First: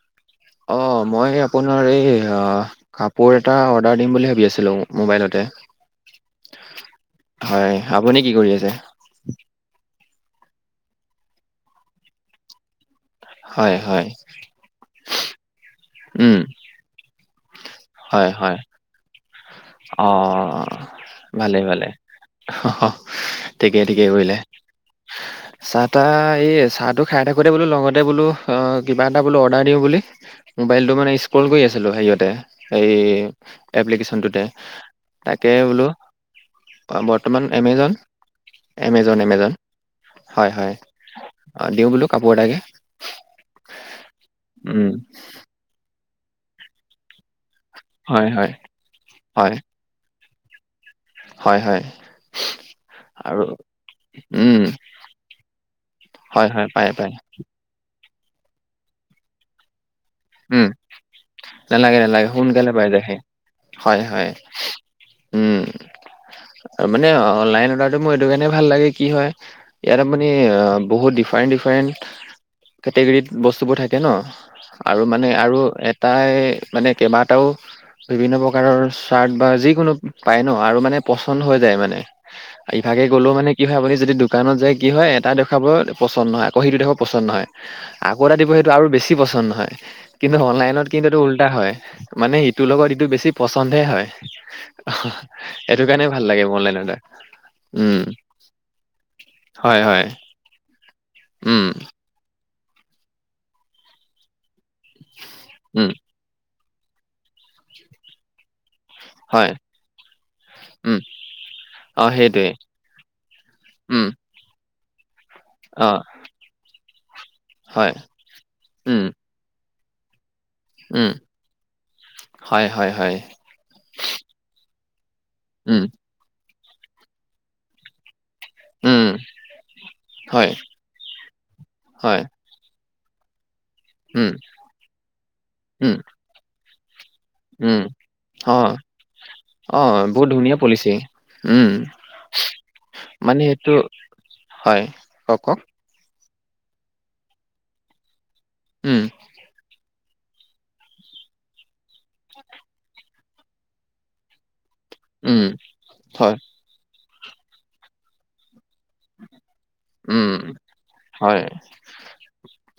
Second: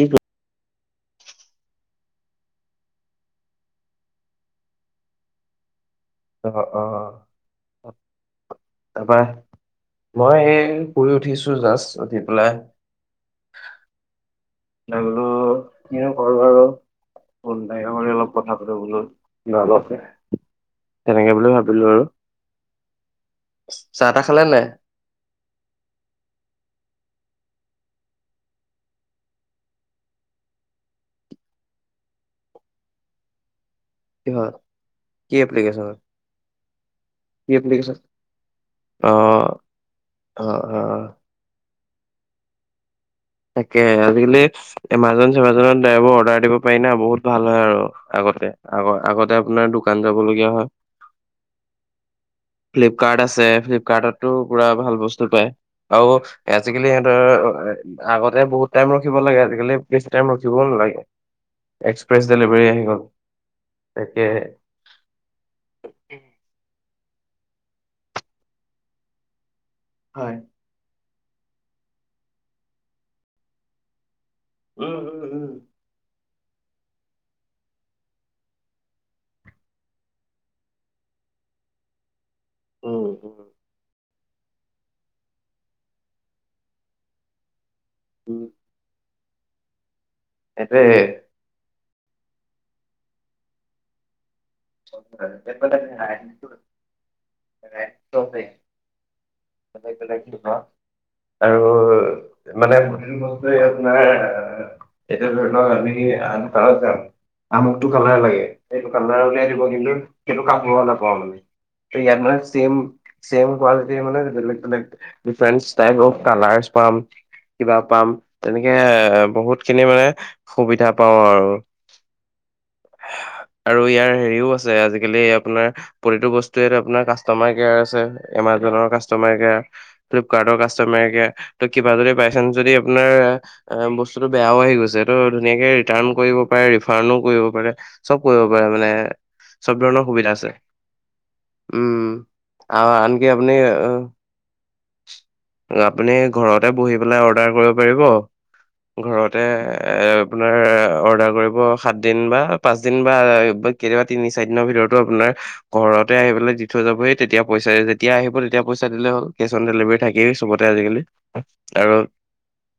কি কৰ অ, মই আপোনাৰ এই কাপোৰ এটা অৰ্ডাৰ দিম বুলি ভাবি আছিলো মবাইলতে। অ- অ আপুনি কি কৰি আছে? - অ বাই। মই এই শুই উঠিছো জাষ্ট উঠি পেলাই হয় হয় তাই বলো এ কৰো উম, আৰু নাই হয়, অলপ হয়, কথা পাতো বোলো। কিবা অলপ অ, তেনেকে বুলি ভালেই- ভাবিলো ভালে। আৰু ঠিকে ঠিকে চাহ তাহ কৰিলে খালে নাই চাহ তাহ এই চাহটোক খাই থাকোতে বোলো লগতে বোলো কিবা এটা বোলো অৰ্ডাৰ দিও বুলি মোবাইলটো মানে ষ্টোৰল কৰি আছিলো হেৰি দতে এই এপ্লিকেশ্যনটোতে কিহত কি তাকে বোলো এপ্লিকেশ্যন বৰ্তমান কি এমেজন অ এমেজন - এমেজন। অ হয়, হয়, - অ। অ, দিও বোলো কাপোৰ এটাকে তাকে আজিকালি উম, এমাজন চেমাজনত ড্ৰাইবোৰ অৰ্ডাৰ দিব পাৰি না বহুত ভাল। আৰু হয়, আগতে হয়, আগ আগতে হয়, আপোনাৰ দোকান যাব লগীয়া হয় হয় - হয়। ফ্লিপকাৰ্ট আৰু আছে ফ্লিপকাৰ্টতো উম, পুৰা ভাল বস্তু পায় আৰু হয়, হয়, পায়, আজিকালি পায়। সিহতৰ আগতে বহুত টাইম ৰখিব লাগে আজিকালি বেছি টাইম ৰখিব উম, নালাগে নালাগে এক্সপ্ৰেছ নালাগে ডেলিভাৰী সোনকালে আহি পাই গ'ল যায় হি হয় তাকে হয় উম মানে অনলাইন অৰ্ডাৰটো মোৰ এইটো কাৰণে ভাল লাগে কি হয়। ইয়াত আপোনি হয় বহুত ডিফাৰেণ্ট ডিফাৰেণ্ট কেটেগৰীত বস্তুবোৰ থাকে ন? উম আৰু উম মানে আৰু এটাই মানে কেইবাটাও বিভিন্ন প্ৰকাৰৰ চাৰ্ট বা যিকোনো পায় ন আৰু মানে পচন্দ হৈ যায় মানে। ইভাগে উম গলেও উম উম মানে কি হয় আপোনি যদি দোকানত যে কি হয় এটা দেখুৱাব পচন্দ নহয় আকৌ সেইটো দেখাব পচন্দ নহয় আকৌ এটা উম দিব সেইটো আৰু বেছি পচন্দ নহয় কিন্তু সেইটোৱে অনলাইনত কিন্তুটো উল্টা হয় মানে ইটোৰ লগত ইটো বেছি পচন্দহে হয়। বেলেগ বেলেগ সেইটো কাৰণে ভাল লাগে মনলাইন এটা উম, বেলেগ হয় হয় [unintelligible] আৰু উম মানে যি কোনো আপোনাৰ এতিয়া ধৰি লওক উম আমি আন কলাৰ চাম আমুকটো কালাৰ লাগে সেইটো কালাৰ হয় দিব সেইটো কাপোৰ উম নাপাওঁ মানে অ সেইটোৱে ইয়াত চেইম চেইম কোয়ালিটিৰ উম মানে different uh type of colours পাম কিবা হয় পাম তেনেকে এ উম বহুত খিনি মানে সুবিধা উম পাও আৰু হয় হয় হয় আৰু ইয়াৰ হেৰিও আছে আজিকালি আপোনাৰ উম প্ৰতিটো বস্তুে আপোনাৰ কাষ্টমাৰ কেয়াৰ আছে। এমাজনৰ উম কাষ্টমাৰ কেয়াৰ হয় ফ্লিপকাৰ্টৰ কাষ্টমাৰ কেয়াৰ ত কিবা যদি হয় বাই চানস যদি নাই উম বস্তুটো বেয়াও আহি গৈছে সেইটো ধুনীয়া কে উম ৰেটান কৰিব পাৰি। ফাৰণো কৰিব পাৰে উম চব কৰিব অ পাৰে মানে। চব অ, ধৰণৰ বহুত সুবিধা আছে ধুনীয়া পলিচি। উম, আ- আনকি মানে আপুনি সেইটো আহ, হয়। কওক কওক আপুনি ঘৰতে বহি পেলাই অৰ্ডাৰ কৰিব পাৰিব উম ঘৰতে। আপোনাৰ অৰ্ডাৰ কৰিব সাতদিন বা পাচদিন বা কেতিয়াবা তিনি চাৰিদিনৰ ভিতৰত আপোনাৰ উম ঘৰতে আহি হয় পেলাই দি থৈ যাবহি, তেতিয়া পইচা যেতিয়া আহিব তেতিয়া পইচা দিলে হ'ল, কেচ অন ডেলিভেৰী৷ উম থাকেই চবতে আজিকালি হয় কাৰণ,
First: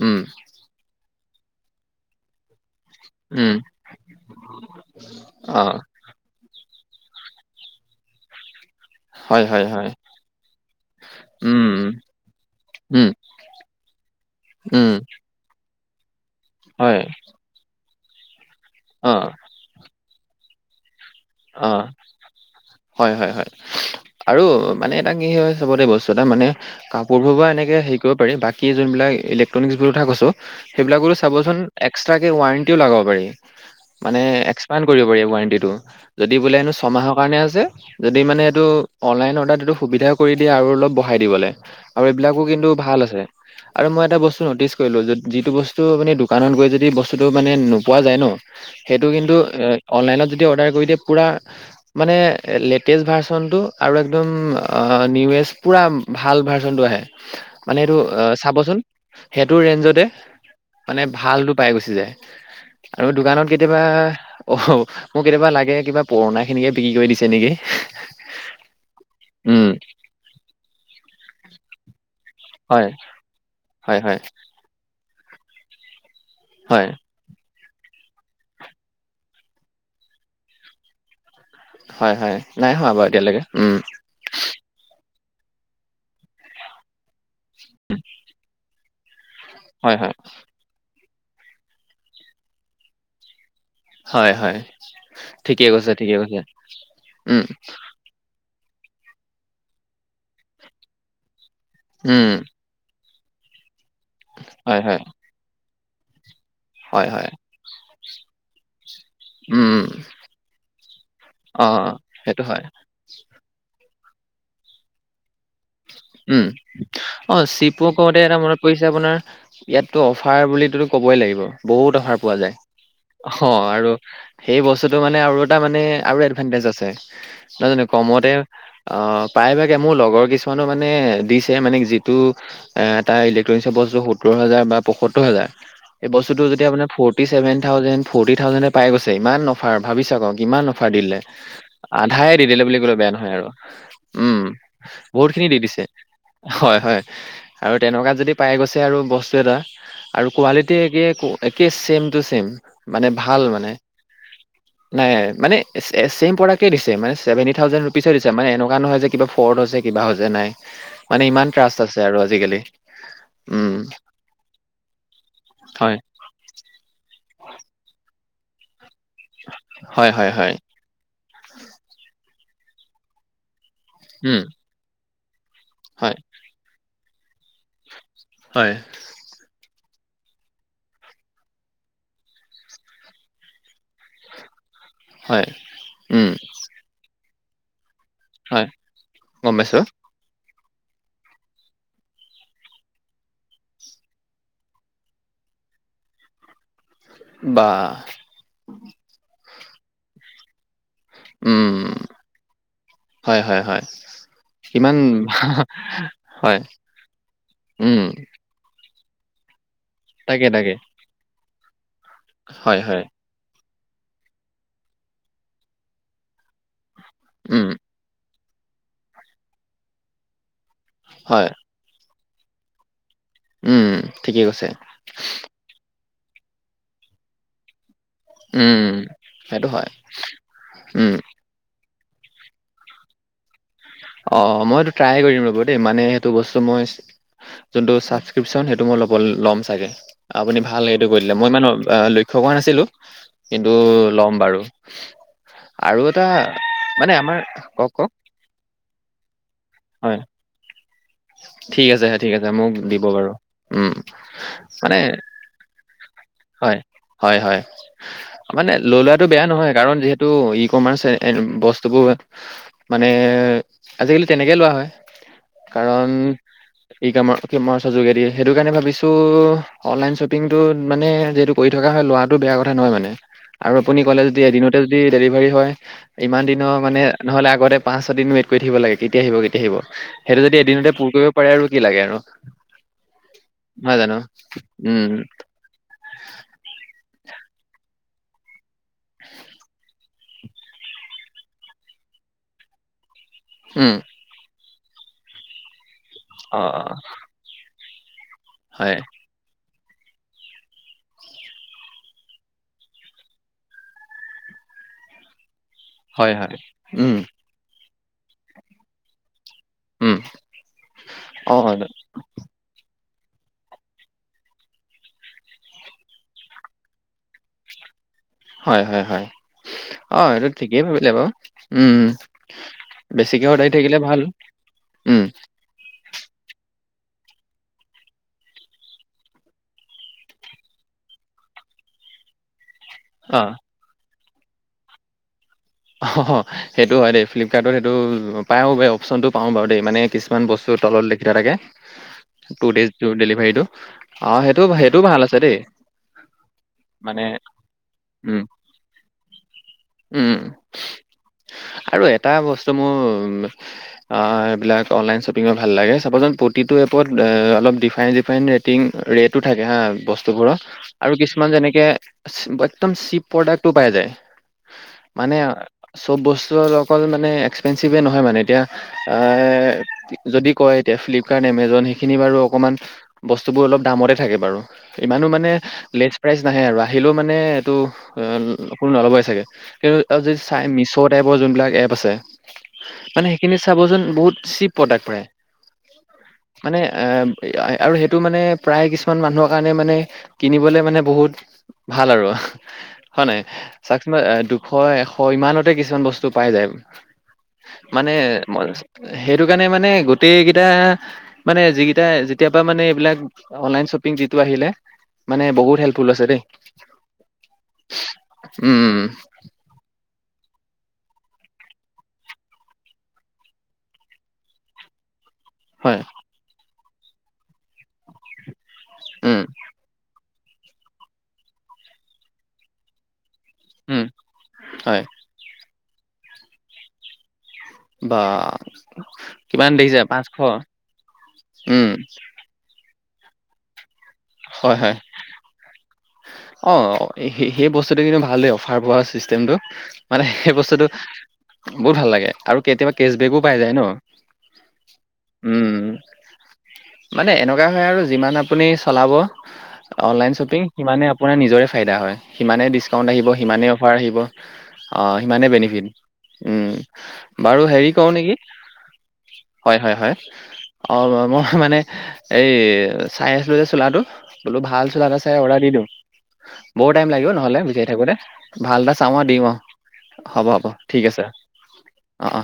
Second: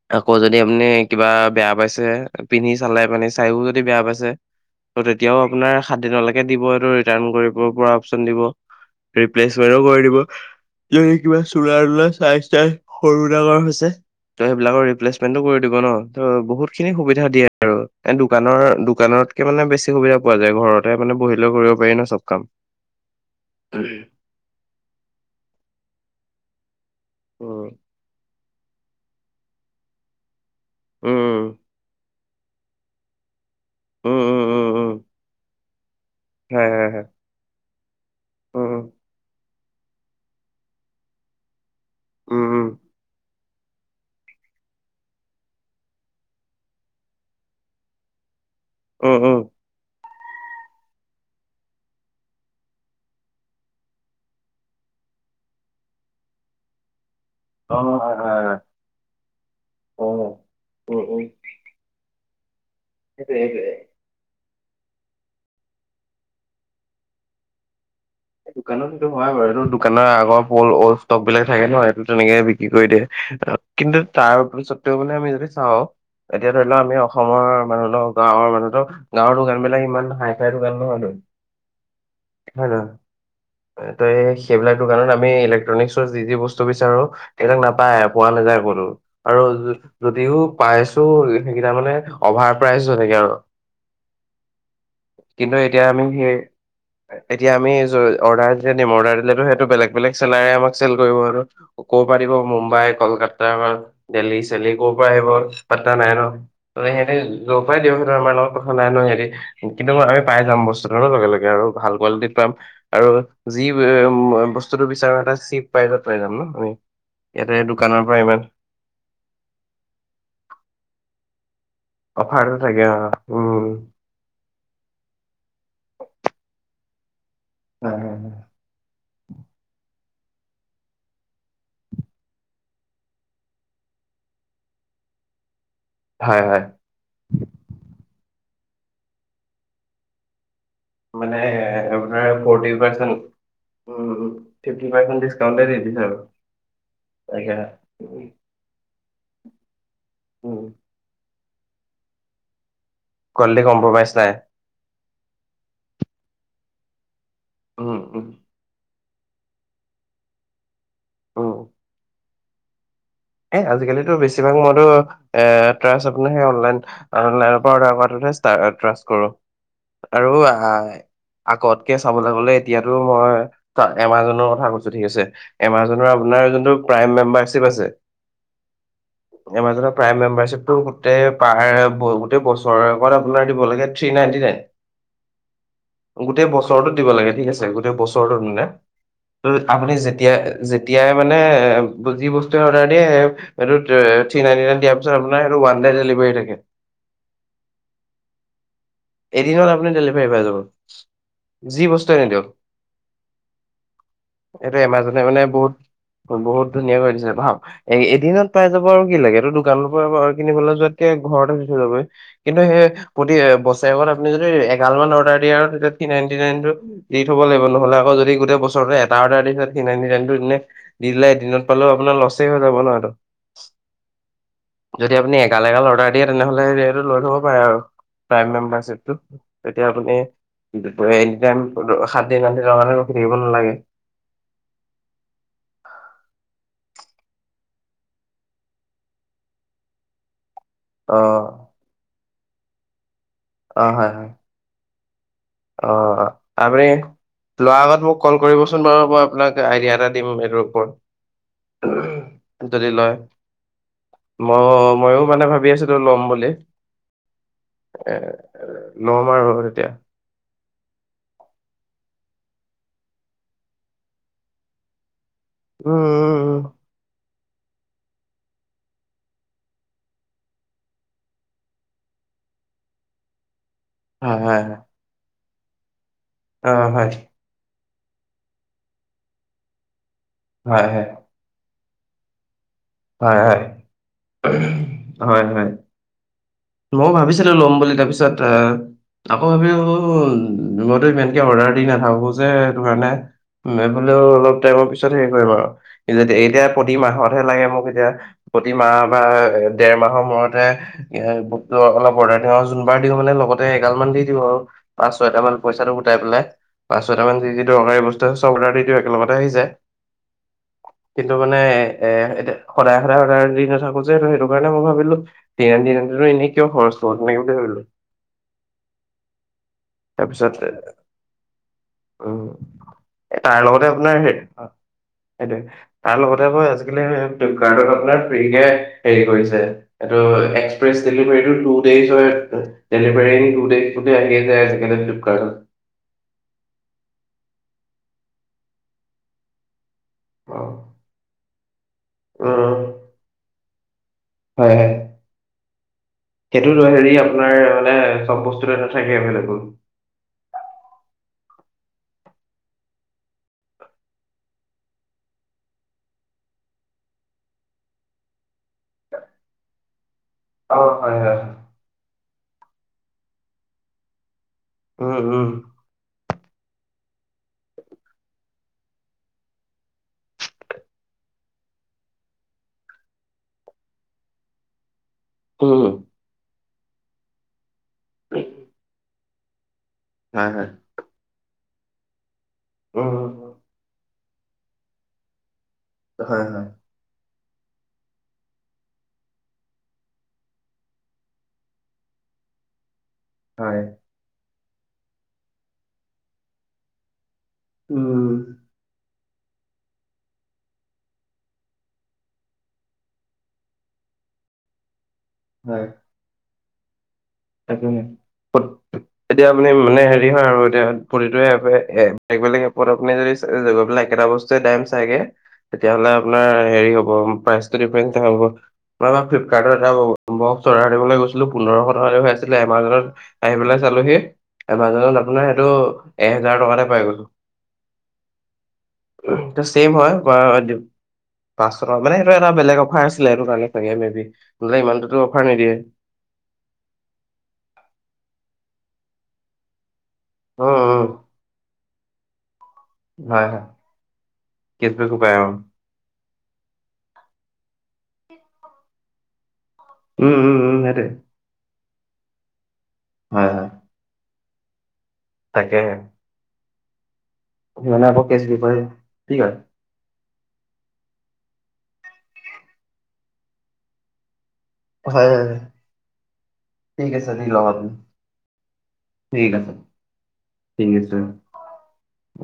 উম আকৌ যদি আপুনি কিবা বেয়া পাইছে পিন্ধি [unintelligible] উম চাইও যদি বেয়া পাইছে ত' তেতিয়াও অ আপোনাৰ সাত দিনলৈকে দিব টো ৰিটাৰ্ণ কৰিব পৰা অপচন দিব। হয় ৰিপ্লেচ হয় হয় কৰি দিব, যদি কিবা উম, চোলা-তোলা আছ [unintelligible] উম, সৰু ডাঙৰ হৈছে ত সেইবিলাকৰ উম, ৰিপ্লেচমেন্টো কৰি দিব ন? ত বহুত খিনি হয়। সুবিধা দিয়ে আৰু, এ দোকানৰ, অ', দোকানতকে মানে বেছি সুবিধা পোৱা যায় ঘৰত৷ অ হয় হয় হয় আৰু মানে এটা কি হয় চবতে বস্তু [unintelligible] মানে কাপোৰবোৰ পৰা উম এনেকৈ হেৰি কৰিব পাৰি বাকী যোনবিলাক ইলেক্ট্ৰনিক্ছ বুলি কথা কৈছোঁ সেইবিলাকো উম চাবচোন এক্সট্ৰাকে ৱাৰেণ্টিও লগাব পাৰি৷ উম মানে উম উম এক্সপাণ্ড উম উম কৰিব পাৰি ৱাৰেণ্টিটো৷ যদি বোলে হয় হেনো হয় হয় ছমাহৰ কাৰণে আছে, যদি মানে এইটো উম অনলাইন অৰ্ডাৰ এইটো সুবিধাও কৰি দিয়ে আৰু অলপ বঢ়াই দিবলে আৰু এইবিলাকো উম কিন্তু উম ভাল আছে৷ আৰু মই এটা বস্তু নটিচ কৰিলো, যিটো বস্তু মানে দোকানত গৈ যদি বস্তুটো মানে নোপোৱা যায় ন সেইটো উম উম কিন্তু, উম আ অনলাইনত যদি অৰ্ডাৰ কৰি দিয়ে পুৰা মানে লেটেষ্ট ভাৰ্চনটো আৰু একদম নিউৱেষ্ট পুৰা ভাল ভাৰ্চনটো আহে, অ মানে সেইটো হয় হয় হয় চাবচোন সেইটো ৰেঞ্জতে। অ মানে উম উম ভালটো পাই গুচি যায়৷ আৰু সেইটোৱে দোকানত সেইটোৱে কেতিয়াবা অ মোক কেতিয়াবা লাগে কিবা পুৰণা খিনিকে বিক্ৰী কৰি দিছে নেকি। দোকানত সেইটো হয় বাৰু, এইটো উম দোকানৰ আগৰ ওল্ড ষ্টক বিলাক থাকে নহয়, এইটো তেনেকে হয় কৰি দিয়ে, হয় কিন্তু হয় তাৰপিছত ও আমি যদি চাওঁ এতিয়া ধৰি লওঁ হয় আমি অসমৰ [unintelligible] গাঁৱৰ দোকানবিলাক ইমান হাই-ফাই দোকান নহয়তো। হয়, হয়, নাই হোৱা বাৰু এতিয়ালৈকে৷ উম ত সেইবিলাক দোকানত আমি ইলেক্ট্ৰনিকছৰ যি যি বস্তু বিচাৰো সেবিলাক নাপায়, পোৱা নাযায় কতো আৰু হয় হয় যদিও পায় [unintelligible] সেইটো, সেইকেইটা মানে অভাৰ প্ৰাইজ হৈ থাকে আৰু৷ হয় হয় কিন্তু ঠিকে এতিয়া কৈছে আমি ঠিকে সেই, কৈছে উম এতিয়া আমি [unintelligible] দিলেতো সেইটো বেলেগ-বেলেগ চেলাৰে আমাক চেল কৰিব আৰু, ক'ৰ পৰা উম দিব মুম্বাই, কলকাত তাৰপৰা দেল্হি-চেল্হি হয় ক'ৰ হয় পৰা আহিব পাত্তা নাই ন? ত হয় সিহঁতে হয় যৰ পৰাই দিয়ক সিহঁত আমাৰ লগত কথা নাই ন হেৰি উম উম কিন্তু আমি পাই যাম বস্তুটো লগে লগে আৰু আৰু অ ভাল কোৱালিটিত সেইটো পাম, হয় আৰু যি বস্তুটো বিচৰা সদায় চিপ প্ৰাইজত পায় উম, অ চিপু কওঁতে এটা ইমান মনত পৰিছে আপোনাৰ, ইয়াততো অফাৰ বুলিতো ক'বই লাগিব৷ বহুত অফাৰ পোৱা যায়৷ অফাৰটো থাকে উম। অ আৰু সেই বস্তুটো মানে আৰু এটা মানে আৰু এডভানটেজ আছে৷ নাজানো হয় হয় হয়। কমতে, অ প্ৰায়ভাগে মোৰ লগৰ কিছমানো মানে দিছে মানে যিটো এ তাৰ ইলেক্ট্ৰনিকছৰ বস্তু সত্তৰ হাজাৰ বা পয়সত্তৰ হাজাৰ এই বস্তুটো হয় হয় যদি আপোনাৰ ফৰ্টি চেভেন থাউজেণ্ড, ফৰ্টি থাউজেণ্ডে পাই গৈছে ইমান অফাৰ, ভাবি চাওক আও ইমান অফ অফাৰ দিলে, মানে আপোনাৰ আধাই দি দিলে ফৰ্টি বুলি কলে বেয়া পাৰ্চেণ্ট নহয় আৰু, উম ফিফটি পাৰ্চেণ্ট বহুতখিনি দি ডিছকাউণ্টে দিছে, আৰু। হয়, হয়, তাকে আৰু তেনেকুৱাতে যদি পাই গৈছে আৰু বস্তু এটা আৰু উম কোৱালিটি একে একে ছেম টু ছেম। মানে ভাল কোৱালিটি মানে, কম্প্ৰমাইজ নাই। ন মানে ছেম প্ৰডাক্টে দিছে, মানে চেভেন্টি থাউজেণ্ড উম ৰুপিচত উম দিছে মানে এনেুকুৱা নহয় যে কিবা ফৰ্ড হৈছে। কিবা হৈছে নাই, মানে উম ইমান ট্ৰাষ্ট আছে আৰু আজিকালি। এ উম, আজিকালিতো বেছিভাগ মইতো এ হয়, [unintelligible] অনলাইন-অনলাইনৰ পৰা অৰ্ডাৰ কৰাটোতহে টা ট্ৰাষ্ট কৰো, হয়, হয়, আৰু হয়, আ আগতকে চাবলৈ গ'লে এতিয়াতো মই উম, এমাজনৰ কথা কৈছো ঠিক আছে, এমাজনৰ হয়, আপোনাৰ যোনটো প্ৰাইম মেম্বাৰশ্বিপ আছে হয়। এমাজনৰ প্ৰাইম মেম্বাৰশ্বিপতটো গোটেই পাৰ গোটেই বছৰ আগত আপোনাৰ দিব লাগে থ্ৰী নাইনটি নাইন হয়, উম, গোটেই বছৰতো দিব লাগে ঠিক আছে গ গোটেই বছৰটো মানে হয়, গম পাইছো আগটে যেতিয়া যেতিয়া মানে যি বস্তুয়ে অৰ্ডাৰ সেয়াহে এই টো থ্ৰী নাইণ্টি নাইন দিয়াৰ পিছত ওৱান টাইম দেলিভাৰী থাকে। বা এদিনত আপুনি ডেলিভাৰী পাই যাব উম, যি বস্তু এ নিদিয়ক। হয়, হয়, হয়, এইটো ইমান এমাজনে মানে বহুত হয়, বহুত ধুনীয়া কৰি দিছে ভাও এ উম, এদিনত পাই যাব আৰু কি লাগে তটো দোকানৰ পৰাাৰ তাকে, তাকে, কিনিবলৈ যোৱাতকে ঘৰত আহি দি থৈ যাব হী। কিন্তু হয়, হয়, সেই বছৰে আপুনি যদি এগালান অৰ্ডাৰ দিয়ে আৰু তেতিয়া থ্ৰি নাইণ্টী নাইন টো দি থব লাগিব উম, নহ'লে আকৌ যদি গোটেই বছৰতো এটা অৰ্ডাৰ দিব [unintelligible] দি দিলে দিলে এ হয়, দিনত পালেও আপোনাৰ লচ হৈ যাব ন। উম, ঠিকেই কৈছে, যদি আপুনি এগাল-এগাল অৰ্ডাৰ দিয়ে তেনেহলে সটো লৈ থব পাৰে আৰু। প্ৰাইম উম, মেম্বাৰিপ সেইটো তেতিয়া হয়, আপুনি উম, এনি টাইম সাত দিন আ আঠ দিনৰ কাৰণে ৰখি থাকিব নালাগে। অ' মইতটো ট্ৰাই কৰিম ৰব দেই মানে সেইটো বস্তু মই। যোনটো ছাবক্ৰিপন সেইটো মই ল ল'ম চাগে। আপুনি ভাল সেইটো কৈ দিলে অ', মই ইমান লক্ষ্য কৰা নাছিলোঁ কিন্তু অ', হয়, হয়, ল'ম বাৰু অ আৰু এটা আপুনি মানে আমাৰ লোৱাৰ কওক আগত কওক মোক কল কৰিবচোন বাৰু হ'ব আপোনাক আইডিয়া এটা হয় দিম এইটোৰ ওপৰত। ঠিক আছে ঠিক আছে মোক যদি দিব লয় বাৰু উম ময়ো-ময়ো মানে ভাবি আছিলো ল'ম। বুলি হয়-হয়-হয় এ মানে ল লোৱাটো ল'ম বেয়া আৰু নহয় তেতিয়া কাৰণ যিহেতু [unintelligible] ৰ এ বস্তুবোৰ মানে আজিকালি তেনেকে লোৱা হয় উম, কাৰণ উম, উম, এই কামৰ খিমমাচৰ যোগেদিয়ে সেইটো কাৰণে ভাবিছোঁ অনলাইন শ্বপিংটোত মানে যিহেতু কৰি থকা হয় লোৱাটো বেয়া কথা নহয় মানে আৰু আপুনি কলে হয়, যদি হয়, হয়, এদিনতে যদি ডেলিভাৰী হয় ইমান দিনৰ অ', মানে হয়, নহলে আগতে পাঁচ ছদিন ৱেট কৰি থাকিব লাগে কেতিয়া আহিব কেতিয়া আহিব সেইটো যদি হয়, এদিনতে হয়, পূৰ কৰিব পাৰে আৰু কি লাগে আৰু। হয় হয় হয় হয় ময় ভাবিছিলো লম বুলি তাৰপিছত এ, আকৌ ভাবিলো মইতো ইমানকে অৰ্ডাৰ দি নাথাকো যে সেইটো কাৰণে বোলেও অলপ টাইমৰ পিছত হেৰি কৰিম আৰু এতিয়া প্ৰতি মাহত হে লাগে মোক এতিয়া প্ৰতিমাহ বা দেৰ মাহৰ মূতে এ অলপ অৰ্ডাৰ দিওঁ আৰু যোনবাৰ দিওঁ মানে লগতে এগাল মান দি দিওঁ আৰু। পাঁচ ছয়টা মান পইচাটো গোটাই পেলাই, পাঁচ ছয়টা মান যি-যি দৰকাৰী বস্তু চব অৰ্ডাৰ দি দিওঁ একেলগতে আহি যায়। কিন্তু মানে হয়, এ এতিয়া সদায়-সদায়-সদায় দি নাথাকো যে ত সেইটো কাৰণে মই ভাবিলো দি দিনা এনেই কিয় খৰচ নেকি বুলি ভাবিলো। হয়-হয়-হয় অ' এইটো তাৰপিছত ঠিকেই ভাবিলে বাৰু উম, বেছিকে তাৰ সদাই লগতে থাকিলে আপোনাৰ ভাল হে উম, সেইটোৱে তাৰ লগতে আকৌ আজিকালি [unintelligible] ফিৰিকে হেৰি কৰিছো এইটো এস্কপিয়েছ ডেলিভাৰী [unintelligible] দেলিভাৰী অ'। গোটেই-গোটেই আইদিয়াবলৈ ফ্লিকাৰ্ডত। অ' সেইটো হয় দেই ফ্লিপকাৰ্টত সেইটো পায়ওঁ ব অপশচনতটো পাওঁ বাৰু দেই মানে কিছুমান অ', বস্তুৰ তলত লেখিঠোঁৱা থাকে টু উম ডেজ ডেলিভাৰীটো অ সেইটো হয় হয় সেইটোও ভাল আছে দেই সেইটোতো হেৰি মানে আপোনাৰ মানে উম, চব বস্তুতে নাথাকে এভেইলেবুল। উম। আৰু এটা বস্তু মোৰ এইবিলাক অনলাইন শ্বপিঙ ভাল লাগে চাবাচোন প্ৰতিটো এপত অ' অলপ ডিফাৰেন-ডিফাৰেন ৰেটিং ৰেতটো থাকে হা বস্তুবোৰত অ হয় আৰু হয় কিছুমান যেনেকে একদম চিপ প্ৰডাক্টো পাই যায়। উম মানে উম। চব বস্তু অকল মানে এক্সপেঞ্চিভে নহয় মানে এতিয়া এ যদি কয় এতিয়া ফ্লিপকাৰ্ট এমেজন সেইখিনি বাৰু অকণমান বস্তুবোৰ অলপ দামতে থাকে বাৰু। ইমানো মানে উম লেচ প্ৰাইজ নাহে আৰু আহিলেও মানে এইটো অ কোনো নল'বই চাগে। কিন্তু আৰু যদি হয় চাই হয় মিছ' টাইপৰ যোনবিলাক এপ আছে উম মানে সেইখিনিত চাবচোন বহুত চিপ প্ৰডাক্ট প্ৰায় হয় হয় মানে এ আৰু সেইটো মানে প্ৰায় কিছুমান মানুহৰ কাৰণে মানে কিনিবলে মানে বহুত ভাল আৰু হয় নাই হয় চাওকচোন দুশ এশ হয় ইমানতে কিছুমান বস্তু পাই যায়। মানে উম সেইটো কাৰণে মানে গোটেই কেইটা মানে যি কেইটা যেতিয়া [unintelligible] মানে, এইবিলাক অনলাইন শ্বপিং যিটো আহিলে, মানে বহুত হেল্পফুল হৈছে দেই। তা উম উম কেতিয়া আপনি মানে হেৰি? কি হয় আৰু এতিয়া প্ৰতিটো এপে বেলেগ বেলেগ এপত আপুনি যদি পাই একেটা বস্তুৱয়ে দম চাইগে হয় তেতিয়াহলে আপোনাৰ হেৰি হ'ব প্ৰাইচটো ডিফাৰেন্ হব উম ফ্লিপকাৰ্টৰ এটা পাব। [unintelligible] দিবলৈ গৈছিলোঁ। পোন্ধৰশ টকাকে হৈ আছিলে এমাজনত। আহি পেলাই উম চালোহি হয় এমাজনত আপোনাৰ সেইটো এহেজাৰ টকাতে পাই গলো। বা কিমান ছেম দেখিছে হয় পাঁচশ। বা পাঁচশ উম টকা মানে সেইটো এটা বেলেগ অফাৰ আছিলে এইটো কাৰণে চাগে মেবি। হয় নহ'লে হয় ইমানটোতো অফাৰ নিদিয়ে। অ সেই সেই বস্তুটো কিন্তু ভালেই অফাৰ পোৱা চিষ্টেমটো মানে সেই অ', বস্তুটো অ', বহুত ভাল লাগে আৰু কেতিয়াবা কেচ বেক হয় পাই হয় যায় ন। কেচবেকো পায় অ', উম মানে এনেকা লগা হয় আৰু যিমান আপুনি চলাব অনলাইন উম, উম, শ্বপিং উম, সিমানে সেইটোৱে। অপোনাৰ নিজৰে ফাইদা হয় সিমানেই ডিছকাউণ্ট আহিব হয়, হয়। সিমানেই অফাৰ আহিব। অঁ সিমানেই বেনিফিট। তাকেহে, বাৰু হেৰি সিমানে কওঁ আকৌ নেকি কেছ বিপৰীত কি কয়? হয় হয় হয়। অ মই মানে এই চাই আছিলো যে চোলাটো। বোলো ভাল চোলা এটা হয়, চাই হয়, অৰ্ডাৰ হয়। এটা দি দিওঁ। বহুত টাইম ঠিক লাগিব আছে দি নহলে লগ বিচাই আপুনি। থাকো দে ভাল এটা চাওঁ দিওঁ ঠিক আও। আছে। হ'ব হ'ব ঠিক আছে অ অ।